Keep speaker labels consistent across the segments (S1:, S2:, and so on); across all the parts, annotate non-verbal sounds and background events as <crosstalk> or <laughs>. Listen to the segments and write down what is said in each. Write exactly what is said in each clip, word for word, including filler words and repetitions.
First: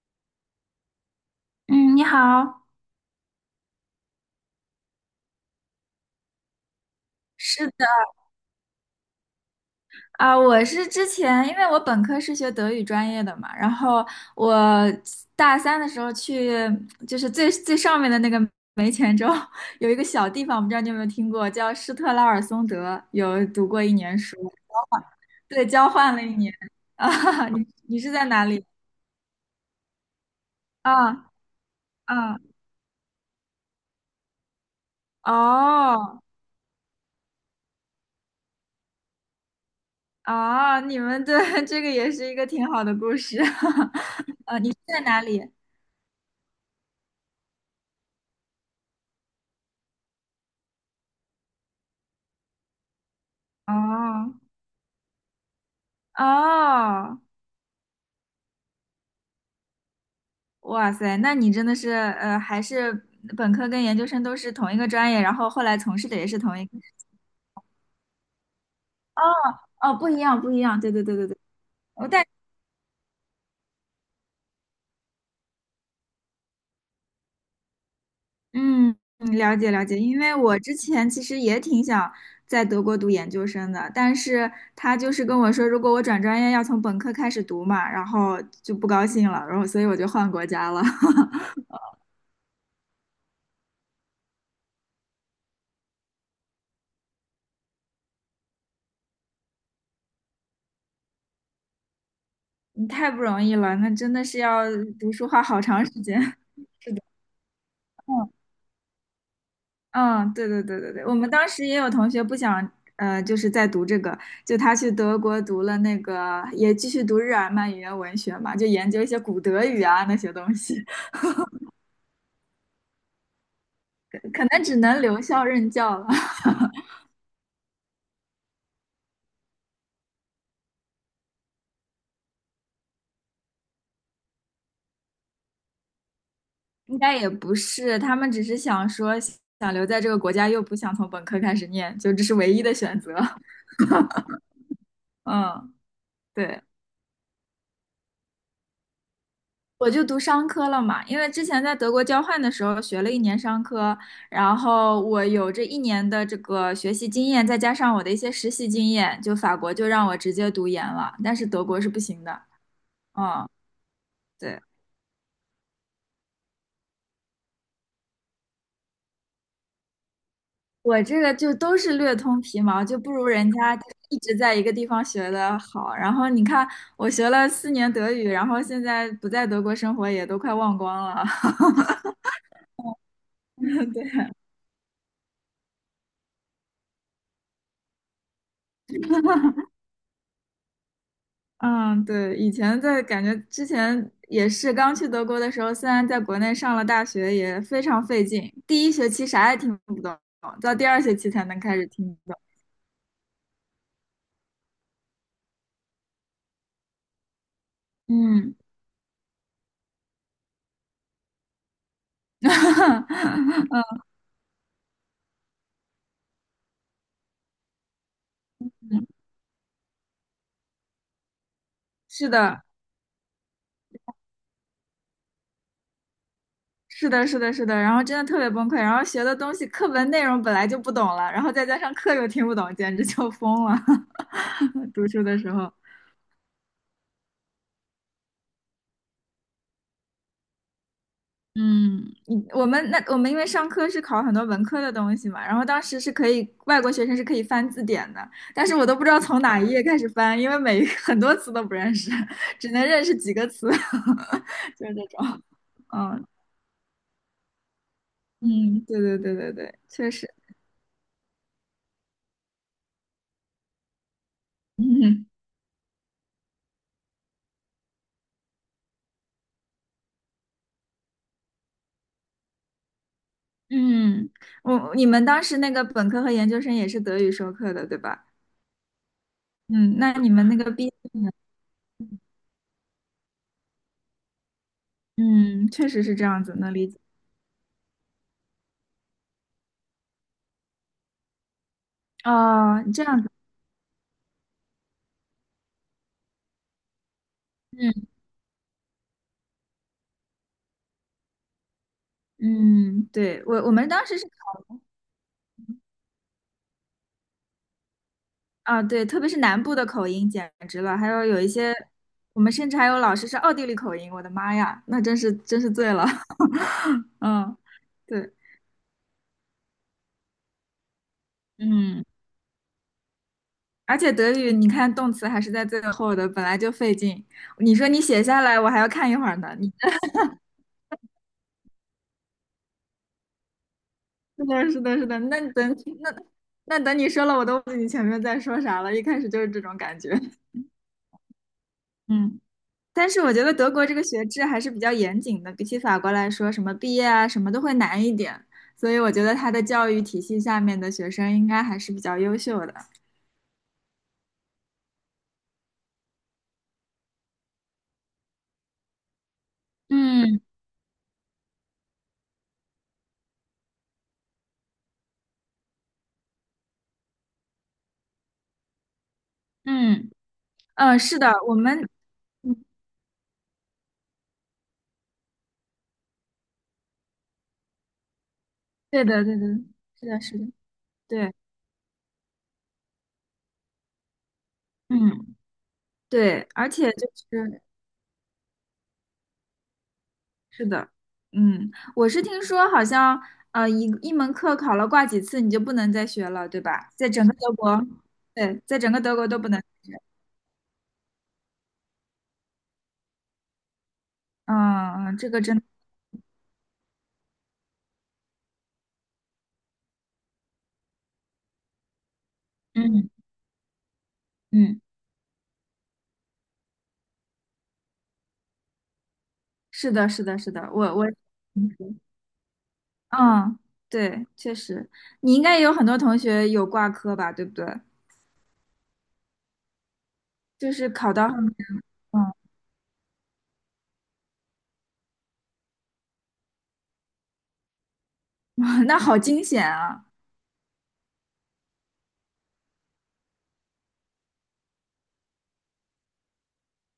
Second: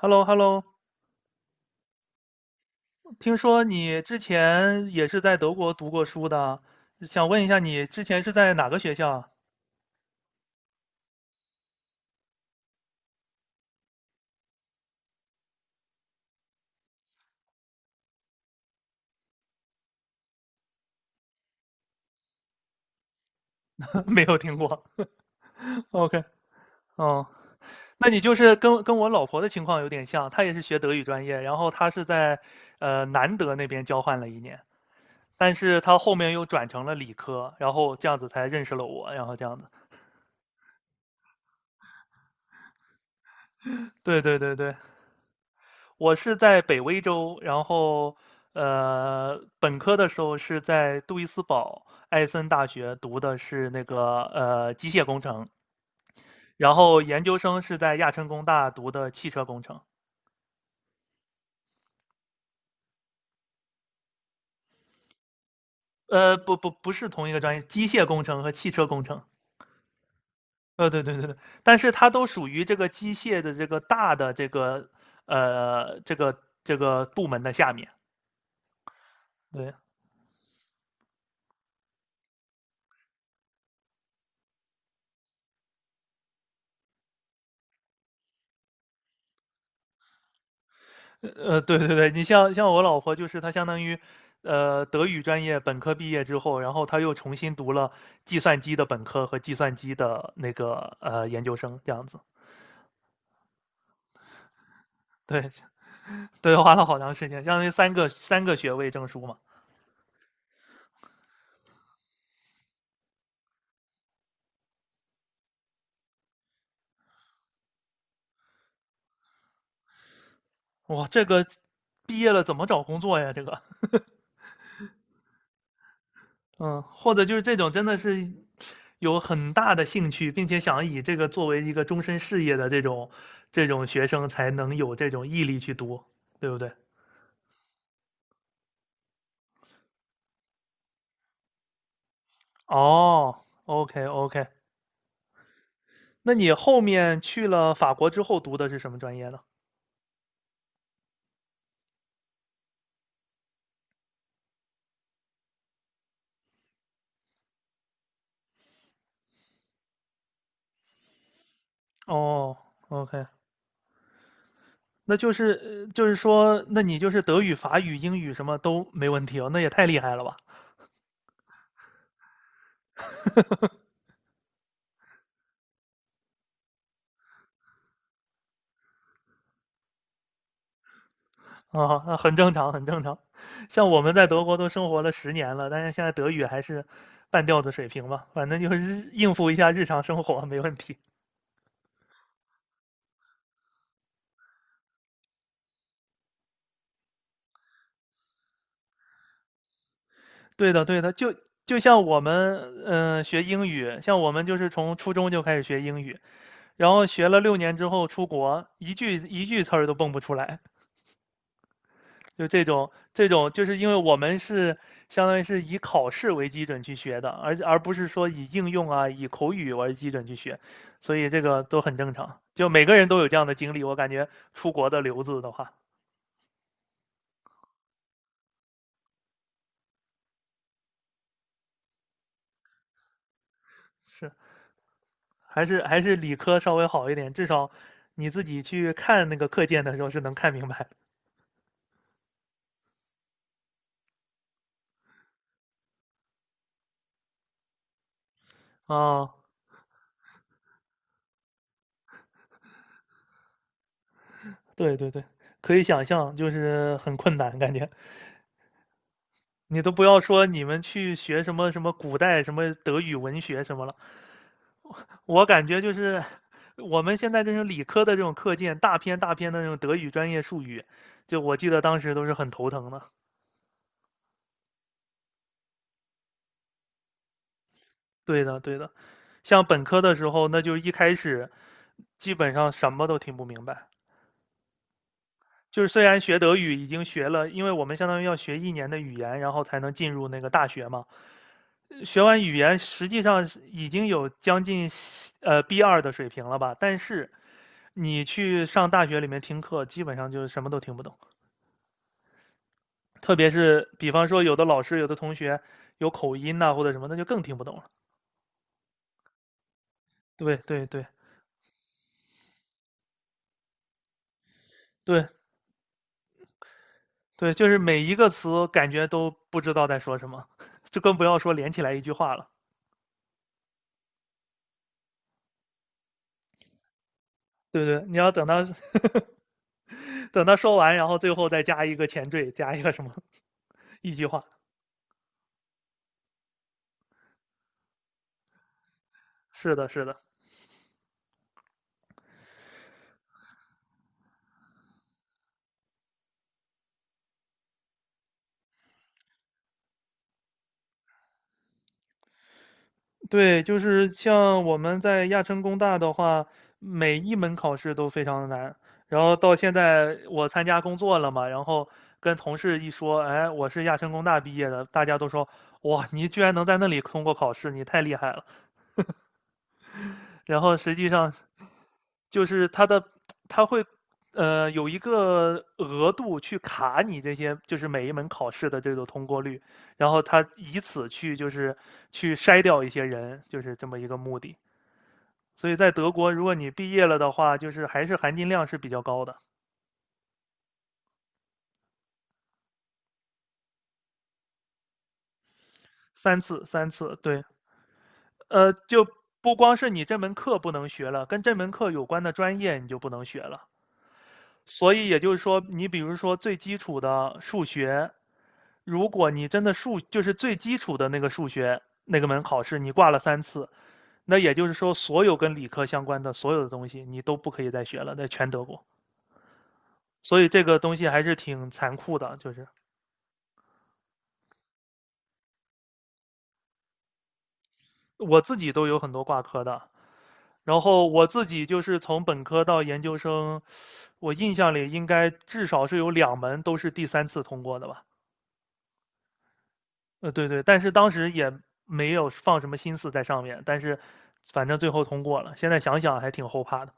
S1: h e l l o h e l l o
S2: 嗯，你好，
S1: 听说你之前也是在德国读过书的，想问一下
S2: 是
S1: 你
S2: 的，
S1: 之前是在哪个学校啊。
S2: 啊、我是之前，因为我本科是学德语专业的嘛，然后我大三的时候去，就是最最上面的那个煤前州 <laughs> 有一个小地方，我不知道你有没有听过，叫施特拉尔松德，有读过一
S1: <laughs>
S2: 年
S1: 没
S2: 书，
S1: 有听过。
S2: 对，交换
S1: OK。
S2: 了一年。<laughs>
S1: <laughs> 嗯。
S2: 啊，你你
S1: 那
S2: 是
S1: 你
S2: 在
S1: 就
S2: 哪
S1: 是
S2: 里？
S1: 跟跟我老婆的情况有点像，她也是学德语专
S2: 啊
S1: 业，然后她是在
S2: 啊
S1: 呃南德那边交换了一年，但是她后
S2: 哦
S1: 面又转成了理科，然后这样子才认识了我，然后这样子。
S2: 哦，你们对 <laughs> 这个也是一个挺好的故事，
S1: 对对对对。
S2: <laughs> 在哪里？
S1: 我是在北威州，然后呃，本科的时候是在杜伊斯堡艾森大学读的是那个
S2: 哦
S1: 呃机械工程，然后
S2: 哦
S1: 研究生是在亚琛工大读的汽车工程。
S2: 哇塞，那你真的是呃，还是本科跟研究生都是同一个专业，然后后来从事的也
S1: 呃，
S2: 是
S1: 不
S2: 同一
S1: 不
S2: 个。
S1: 不是同一个专业，机械工程和汽车工
S2: 哦
S1: 程。
S2: 哦，不一样，不一样。
S1: 呃，
S2: 对
S1: 对
S2: 对
S1: 对
S2: 对
S1: 对
S2: 对
S1: 对。
S2: 对。
S1: 但是
S2: 我
S1: 它
S2: 但
S1: 都属于这个机械的这个大的这个呃这个这个部门的下面。
S2: 嗯，嗯了解
S1: 对。
S2: 了解，因为我之前其实也挺想在德国读研究生的，但是他就是跟我说，如果我转专业要从本科开始读嘛，然后就不高兴了，然后所以我就换国家了。<laughs>
S1: 呃，对对对，你像像我老婆，就是她相当于，呃，德语专业本科毕业之后，然后她又重新读了计算机的本科和计算机的那个呃研究生，这样子。
S2: 你太不容易了，那真的是要读书花
S1: 对
S2: 好长时间。
S1: 对，花了好长时间，相当于三个
S2: <laughs> 嗯。
S1: 三个学位证书嘛。
S2: 嗯，对对对对对，我们当时也有同学不想，呃，就是在读这个，就他去德国读了那个，也继续读日耳曼语言文学嘛，就研究一些古德语啊那些东西，
S1: 哇，
S2: <laughs>
S1: 这个毕业了怎么找工作呀？这个。
S2: 可能只能留校任教了，<laughs>
S1: 嗯，或者就是这种真的是有很大的兴趣，并且想以这个作为一个终身事业的这种这种学生，才能有这种毅力去读，对不对？
S2: 应该也不是，他们只是想说想留在这个国家，又不想从本科开始念，就这是唯一的选择。
S1: 哦
S2: <laughs>
S1: ，OK OK。
S2: 嗯，
S1: 那你
S2: 对。
S1: 后面去了法国之后读的是什么专业呢？
S2: 我就读商科了嘛，因为之前在德国交换的时候学了一年商科，然后我有这一年的这个学习经验，再加上我的一些实习经验，就法国就让我直接读研了，但是德国是不行的。
S1: 哦，OK。
S2: 嗯，对，
S1: 那就是呃就是说，那你就是德语、法语、英语什么都没问题哦，那也太厉害了吧？
S2: 我这个就都是略通皮毛，就不如人家就是一直在一个地方学的好。然后你看，我学了四年德语，然后现在不在德国生活也都快忘光了。
S1: 啊，那很正常，很正常。像
S2: <laughs>
S1: 我们在
S2: 对，
S1: 德国都生活了十年了，但是现在德语还是半吊子水平吧，反正就是日应付一下日常生活没问题。
S2: 嗯，对，以前在感觉之前也是刚去德国的时候，虽然在国内上了大学，也非常费劲，第一学期啥也听不懂，
S1: 对
S2: 到
S1: 的，
S2: 第
S1: 对
S2: 二
S1: 的，
S2: 学期
S1: 就
S2: 才能开
S1: 就
S2: 始
S1: 像
S2: 听
S1: 我
S2: 懂。
S1: 们嗯、呃学英语，像我们就是从初中就开始学英语，然后学了六年之后出
S2: 嗯，
S1: 国，一句一句词儿都蹦不出来，就
S2: <laughs>
S1: 这种这种，就是因为
S2: 嗯
S1: 我们是相当于是以考试为基准去学的，而而不是说以应用啊、以口语为基准去学，所以这个都很正
S2: 是
S1: 常，
S2: 的，
S1: 就每个人都有这样的经历。我感觉出国的留子的话，
S2: 是的，是的，是的，然后真的特别崩溃，然后学的东西课文内容本来就不懂了，然后再加上课又听不懂，简直就疯了。
S1: 是
S2: <laughs> 读书的时
S1: 还
S2: 候，
S1: 是还是理科稍微好一点，至少你自己去看那个课件的时候是能看明白的
S2: 嗯，你我们那我们因为上课是考很多文科的东西嘛，然后当时是可以外国学生是可以翻字典的，但是我都不知道
S1: 啊、
S2: 从哪一页开始翻，因为每一个很多词都不认识，只能认识几个词，<laughs> 就是
S1: 对
S2: 这
S1: 对对，
S2: 种。
S1: 可以想
S2: 嗯
S1: 象，就是很困难感觉。
S2: 嗯，对对对对对，
S1: 你都不
S2: 确
S1: 要
S2: 实。
S1: 说你们去学什么什么古代什么德语文学什么了，
S2: 嗯
S1: 我感觉就是我们现在这种理科的这种课件，大篇大篇的那种德语专业术语，就我记得当时都是很头疼的。
S2: 嗯，我你们当时那个本科和研究生也是德语授课的，对吧？
S1: 对的，对的，像本
S2: 嗯，
S1: 科
S2: 那
S1: 的
S2: 你
S1: 时候，
S2: 们那
S1: 那
S2: 个
S1: 就
S2: 毕
S1: 一
S2: 业
S1: 开
S2: 呢
S1: 始基本上什么都听不明白。
S2: 嗯，
S1: 就是
S2: 确
S1: 虽
S2: 实是
S1: 然
S2: 这
S1: 学
S2: 样子，
S1: 德
S2: 能
S1: 语已
S2: 理解。
S1: 经学了，因为我们相当于要学一年的语言，然后才能进入那个大学嘛。学完语言，
S2: 哦，这
S1: 实际
S2: 样子。
S1: 上是已经有将近呃 b 二的水平了吧？但是
S2: 嗯
S1: 你去上大学里面听课，基本上就是什么都听不懂。
S2: 嗯，
S1: 特
S2: 对，
S1: 别
S2: 我我
S1: 是
S2: 们当
S1: 比
S2: 时是。
S1: 方说，有的老师、有的同学有口音呐、或者什么，那就更听不懂了。
S2: 啊，对，特别是南部的口音简
S1: 对
S2: 直
S1: 对
S2: 了，
S1: 对
S2: 还有有一些，我们甚至还有老师是奥地利口音，我的妈呀，那真
S1: 对
S2: 是真是醉了。<laughs>
S1: 对，
S2: 嗯，
S1: 就是每一个
S2: 对，
S1: 词感觉都不知道在说什么，<laughs> 就更不要说连起来一
S2: 嗯，
S1: 句话了。
S2: 而且德语你看动词还是在最后的，本来就费劲，你
S1: 对
S2: 说你
S1: 对，你
S2: 写
S1: 要
S2: 下
S1: 等
S2: 来，
S1: 他
S2: 我还要看一会儿呢。你
S1: 等他说完，然后最后再加一个前缀，加一个什么 <laughs> 一句话。
S2: 是的，是的，是的，那等那那等你说了，我都忘记你前面在说啥了，一开始就是这
S1: 是
S2: 种
S1: 的，
S2: 感
S1: 是
S2: 觉。
S1: 的。
S2: <laughs> 嗯。但是我觉得德国这个学制还是比较严谨的，比起法国来说，什么毕业啊，什么都会难一点。所以我觉得它的教育体系下面的学生应该还是比较优秀的。
S1: 对，就是像我们在亚琛工大的话，每一门考试都非常的难。然后到现在
S2: 嗯
S1: 我参加工作了嘛，然后跟同事一说，哎，我是亚琛工大毕业的，大家都说，哇，你居然能在那里通过考试，你太厉害了。
S2: 嗯
S1: 然后实
S2: 嗯，
S1: 际
S2: 是的，
S1: 上
S2: 我们，
S1: 就
S2: 嗯
S1: 是他的，他会呃有一个额度去卡你这些，就是每一门考试的这个
S2: 对的
S1: 通
S2: 对
S1: 过
S2: 的，
S1: 率，
S2: 是
S1: 然
S2: 的
S1: 后
S2: 是
S1: 他
S2: 的，
S1: 以此
S2: 对，
S1: 去就是去筛掉一些人，就是这么一个目的。
S2: 嗯
S1: 所以在德国，
S2: 对，
S1: 如果
S2: 而
S1: 你毕
S2: 且
S1: 业
S2: 就
S1: 了的话，
S2: 是
S1: 就是还是含金量是比较高的。
S2: 是的，嗯，我是听说好像呃一一门课考了挂几次你就不能再学
S1: 三
S2: 了，对
S1: 次三
S2: 吧？在
S1: 次，
S2: 整个
S1: 对。
S2: 德国，对，
S1: 呃，
S2: 在整个
S1: 就
S2: 德国都不
S1: 不
S2: 能。
S1: 光是你这门课不能学了，跟这门课有关的专业你就不能学了。所以
S2: 嗯，
S1: 也
S2: 这
S1: 就是
S2: 个真
S1: 说，
S2: 的
S1: 你比如说最基础的数学，如果你真的数就是最基础的那个数学那个门考试，你
S2: 嗯
S1: 挂了三次，那也就是
S2: 嗯。
S1: 说，所有跟理科相关的所有的东西你都不可以再学了，在全德国。
S2: 是的，是的，
S1: 所以
S2: 是
S1: 这
S2: 的，
S1: 个
S2: 我
S1: 东
S2: 我，
S1: 西还是挺残酷的，就是
S2: 嗯，对，确实，你应该也有很多同学有挂科吧，对不对？
S1: 我自己都有很多挂科的，
S2: 就
S1: 然
S2: 是
S1: 后
S2: 考
S1: 我
S2: 到
S1: 自
S2: 很，
S1: 己就是从
S2: 嗯，
S1: 本科到研究生，我印象里应该至少是有两门都是第三次通过的吧？
S2: <laughs> 那好惊险啊！
S1: 呃，对对，但是当时也没有放什么心思在上面，但是反正最后通过了。现在想想还挺后怕的。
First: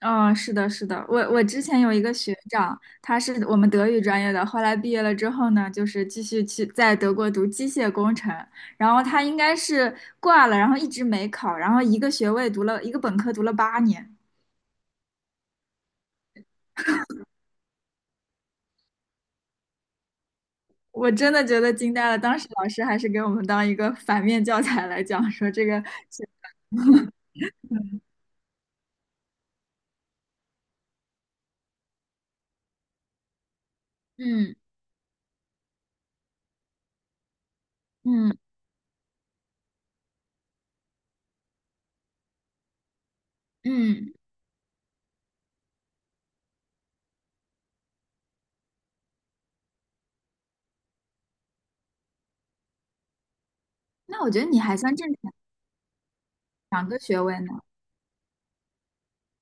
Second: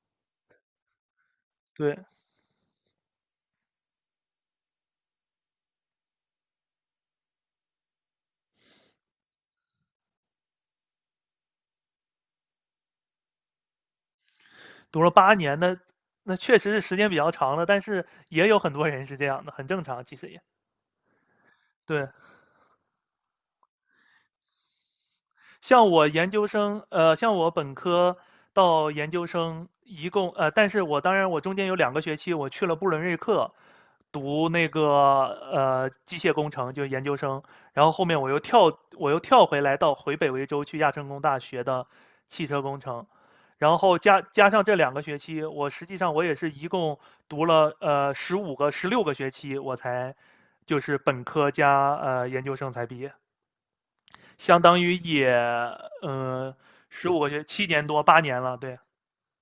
S2: 嗯，是的，是的，我我之前有
S1: 对，
S2: 一个学长，他是我们德语专业的，后来毕业了之后呢，就是继续去在德国读机械工程，然后他应该是挂了，然后一直没考，然后一个学位读了一个本科读了八年。
S1: 读了八年的，那确实是时间比较长了，但是也有很多人是这样的，很正常，其实也
S2: 我真的觉得惊呆
S1: 对。
S2: 了，当时老师还是给我们当一个反面教材来讲，说这个
S1: 像我
S2: 是
S1: 研究生，呃，像我本科到研究生，一共呃，但是我当然我中间有两个学期我去了布伦瑞克，读
S2: 嗯
S1: 那个呃机械工程，就是研究生，然后后面我
S2: 嗯
S1: 又跳我又跳回来到回北维州去亚琛工大学的汽车工程，然后
S2: 嗯，
S1: 加加上这两个学期，我实际上我也是一共读了呃十五个十六个学期，我才就是本科加呃研究生才毕业。
S2: 那我觉得你
S1: 相
S2: 还
S1: 当
S2: 算
S1: 于
S2: 正
S1: 也
S2: 常，
S1: 呃
S2: 两个
S1: 十五
S2: 学
S1: 个
S2: 位
S1: 学
S2: 呢，
S1: 七年多八年了，对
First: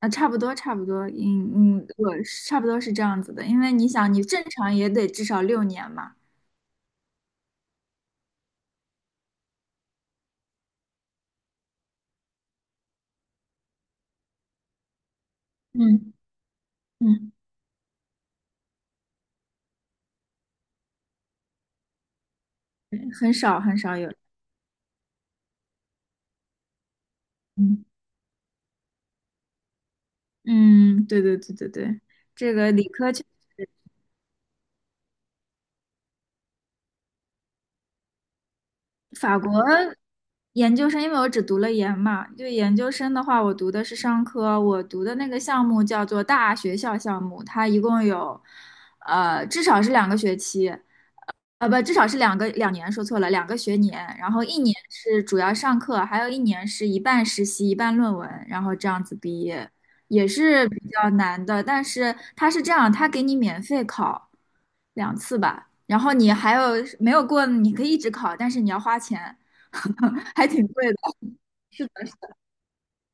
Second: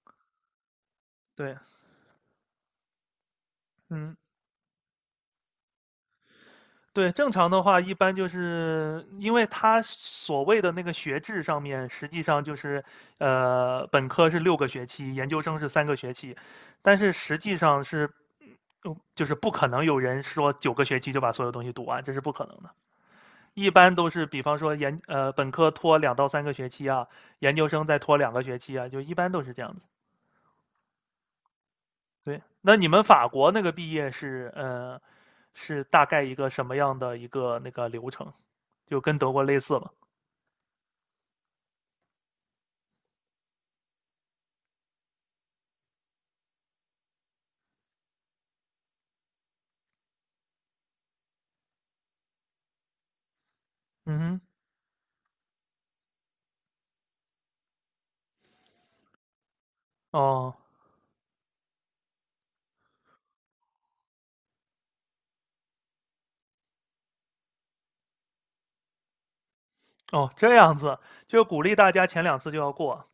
S2: 啊，差不多差不多，
S1: 对，
S2: 嗯嗯，我是差不多是这样子的，因为你想，
S1: 嗯
S2: 你正常也得至少六年嘛，
S1: 对，正常的话一般就是因为他所谓的那个学制上面，实际上就是呃本科是六个学期，研究生是三个学
S2: 嗯
S1: 期，但是
S2: 嗯，
S1: 实际上是。嗯就是不可能有人说九个学期就把所有东西读完，这是不可能的。
S2: 少
S1: 一
S2: 很
S1: 般
S2: 少
S1: 都
S2: 有，
S1: 是，比方说研呃本科拖两到三个学期啊，研究
S2: 嗯
S1: 生再拖两个学期啊，就一般都是这样子。
S2: 嗯，对对对对对，
S1: 对，
S2: 这个
S1: 那你
S2: 理
S1: 们
S2: 科确
S1: 法国那个毕业是，呃，是大概一个什么样的一个那个流程？就跟德
S2: 法
S1: 国类
S2: 国。
S1: 似吗？
S2: 研究生，因为我只读了研嘛，就研究生的话，我读的是商科，我读的那个项目叫做大学校项目，它一共有，呃，至少是两个学期，呃，不，至少是两个两年，说错了，两个学年，然
S1: 嗯
S2: 后一年是主要上课，还有一年是一半实习，一半论文，然后这样子毕业，
S1: 哼，
S2: 也
S1: 哦
S2: 是比较难的，但是它是这样，它给你免费考两次吧，然后你还有没有过，你可以一直考，但是你要花钱。
S1: 哦，
S2: <laughs> 还
S1: 这
S2: 挺
S1: 样
S2: 贵的。
S1: 子，就鼓励大家前两次就要过，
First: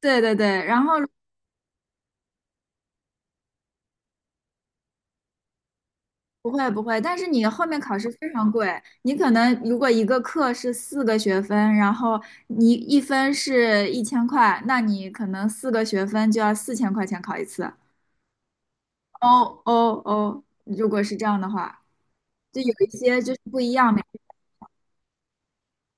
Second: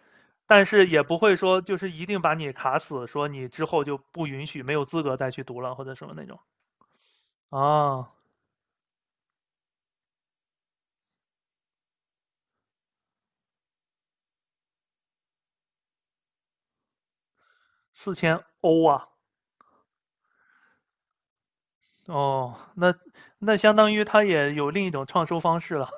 S2: 对对
S1: 但
S2: 对，然
S1: 是
S2: 后
S1: 也不会说就是一定把你卡死，说你之后就不允许，没有资格再去读了或者什么那种。
S2: 不会不会，但是你后面考试
S1: 啊，
S2: 非常贵，你可能如果一个课是四个学分，然后你一分是一千块，那你可能四个学分就要四千块钱考一次。
S1: 四千欧啊，
S2: 哦哦哦，如果是这样的话，
S1: 哦，
S2: 就有一
S1: 那
S2: 些就是
S1: 那
S2: 不一
S1: 相当
S2: 样的。
S1: 于他也有另一种创收方式了。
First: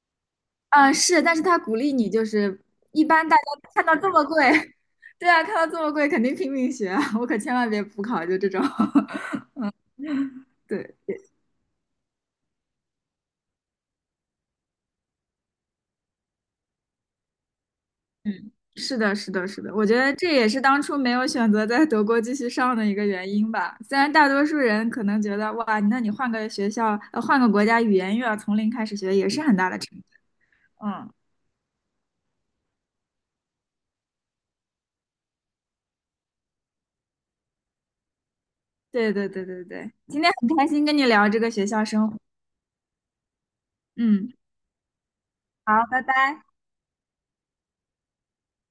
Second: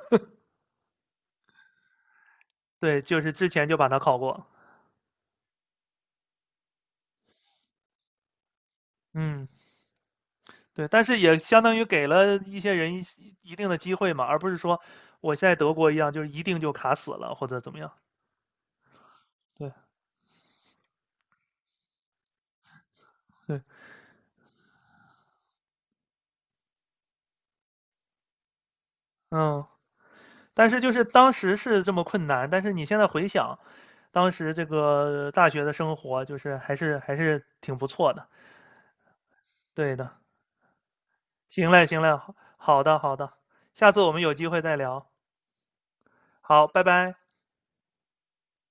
S2: 嗯，是，但是他鼓励你，就是
S1: 对，
S2: 一
S1: 就
S2: 般
S1: 是
S2: 大家
S1: 之前就
S2: 看
S1: 把
S2: 到
S1: 它
S2: 这
S1: 考
S2: 么贵，
S1: 过。
S2: <laughs> 对啊，看到这么贵肯定拼命学啊，我可千万别补考，就这种，
S1: 嗯，
S2: <laughs>
S1: 对，
S2: 对。
S1: 但是也相当于给了一些人一一定的机会嘛，而不是说我现在德国一样，就是一定就卡死了或者怎么样。
S2: 嗯，是的，是的，是
S1: 对
S2: 的，我觉得这也是当初没有选择在德国继续上的一个原因
S1: 对，
S2: 吧。虽然大多数人可能觉得，哇，那你换个学校，呃，换个国家，语言又要从零开始学，也是很
S1: 嗯，
S2: 大的成就。
S1: 但是就是
S2: 嗯，
S1: 当时是这么困难，但是你现在回想，当时这个大学的生活，就是还是还是挺不错的。
S2: 对对对对对，
S1: 对的，
S2: 今天很开心跟你聊这个学
S1: 行
S2: 校
S1: 嘞行
S2: 生活。
S1: 嘞，好的好的，下次我们
S2: 嗯，
S1: 有机会再聊。
S2: 好，拜拜。
S1: 好，拜拜。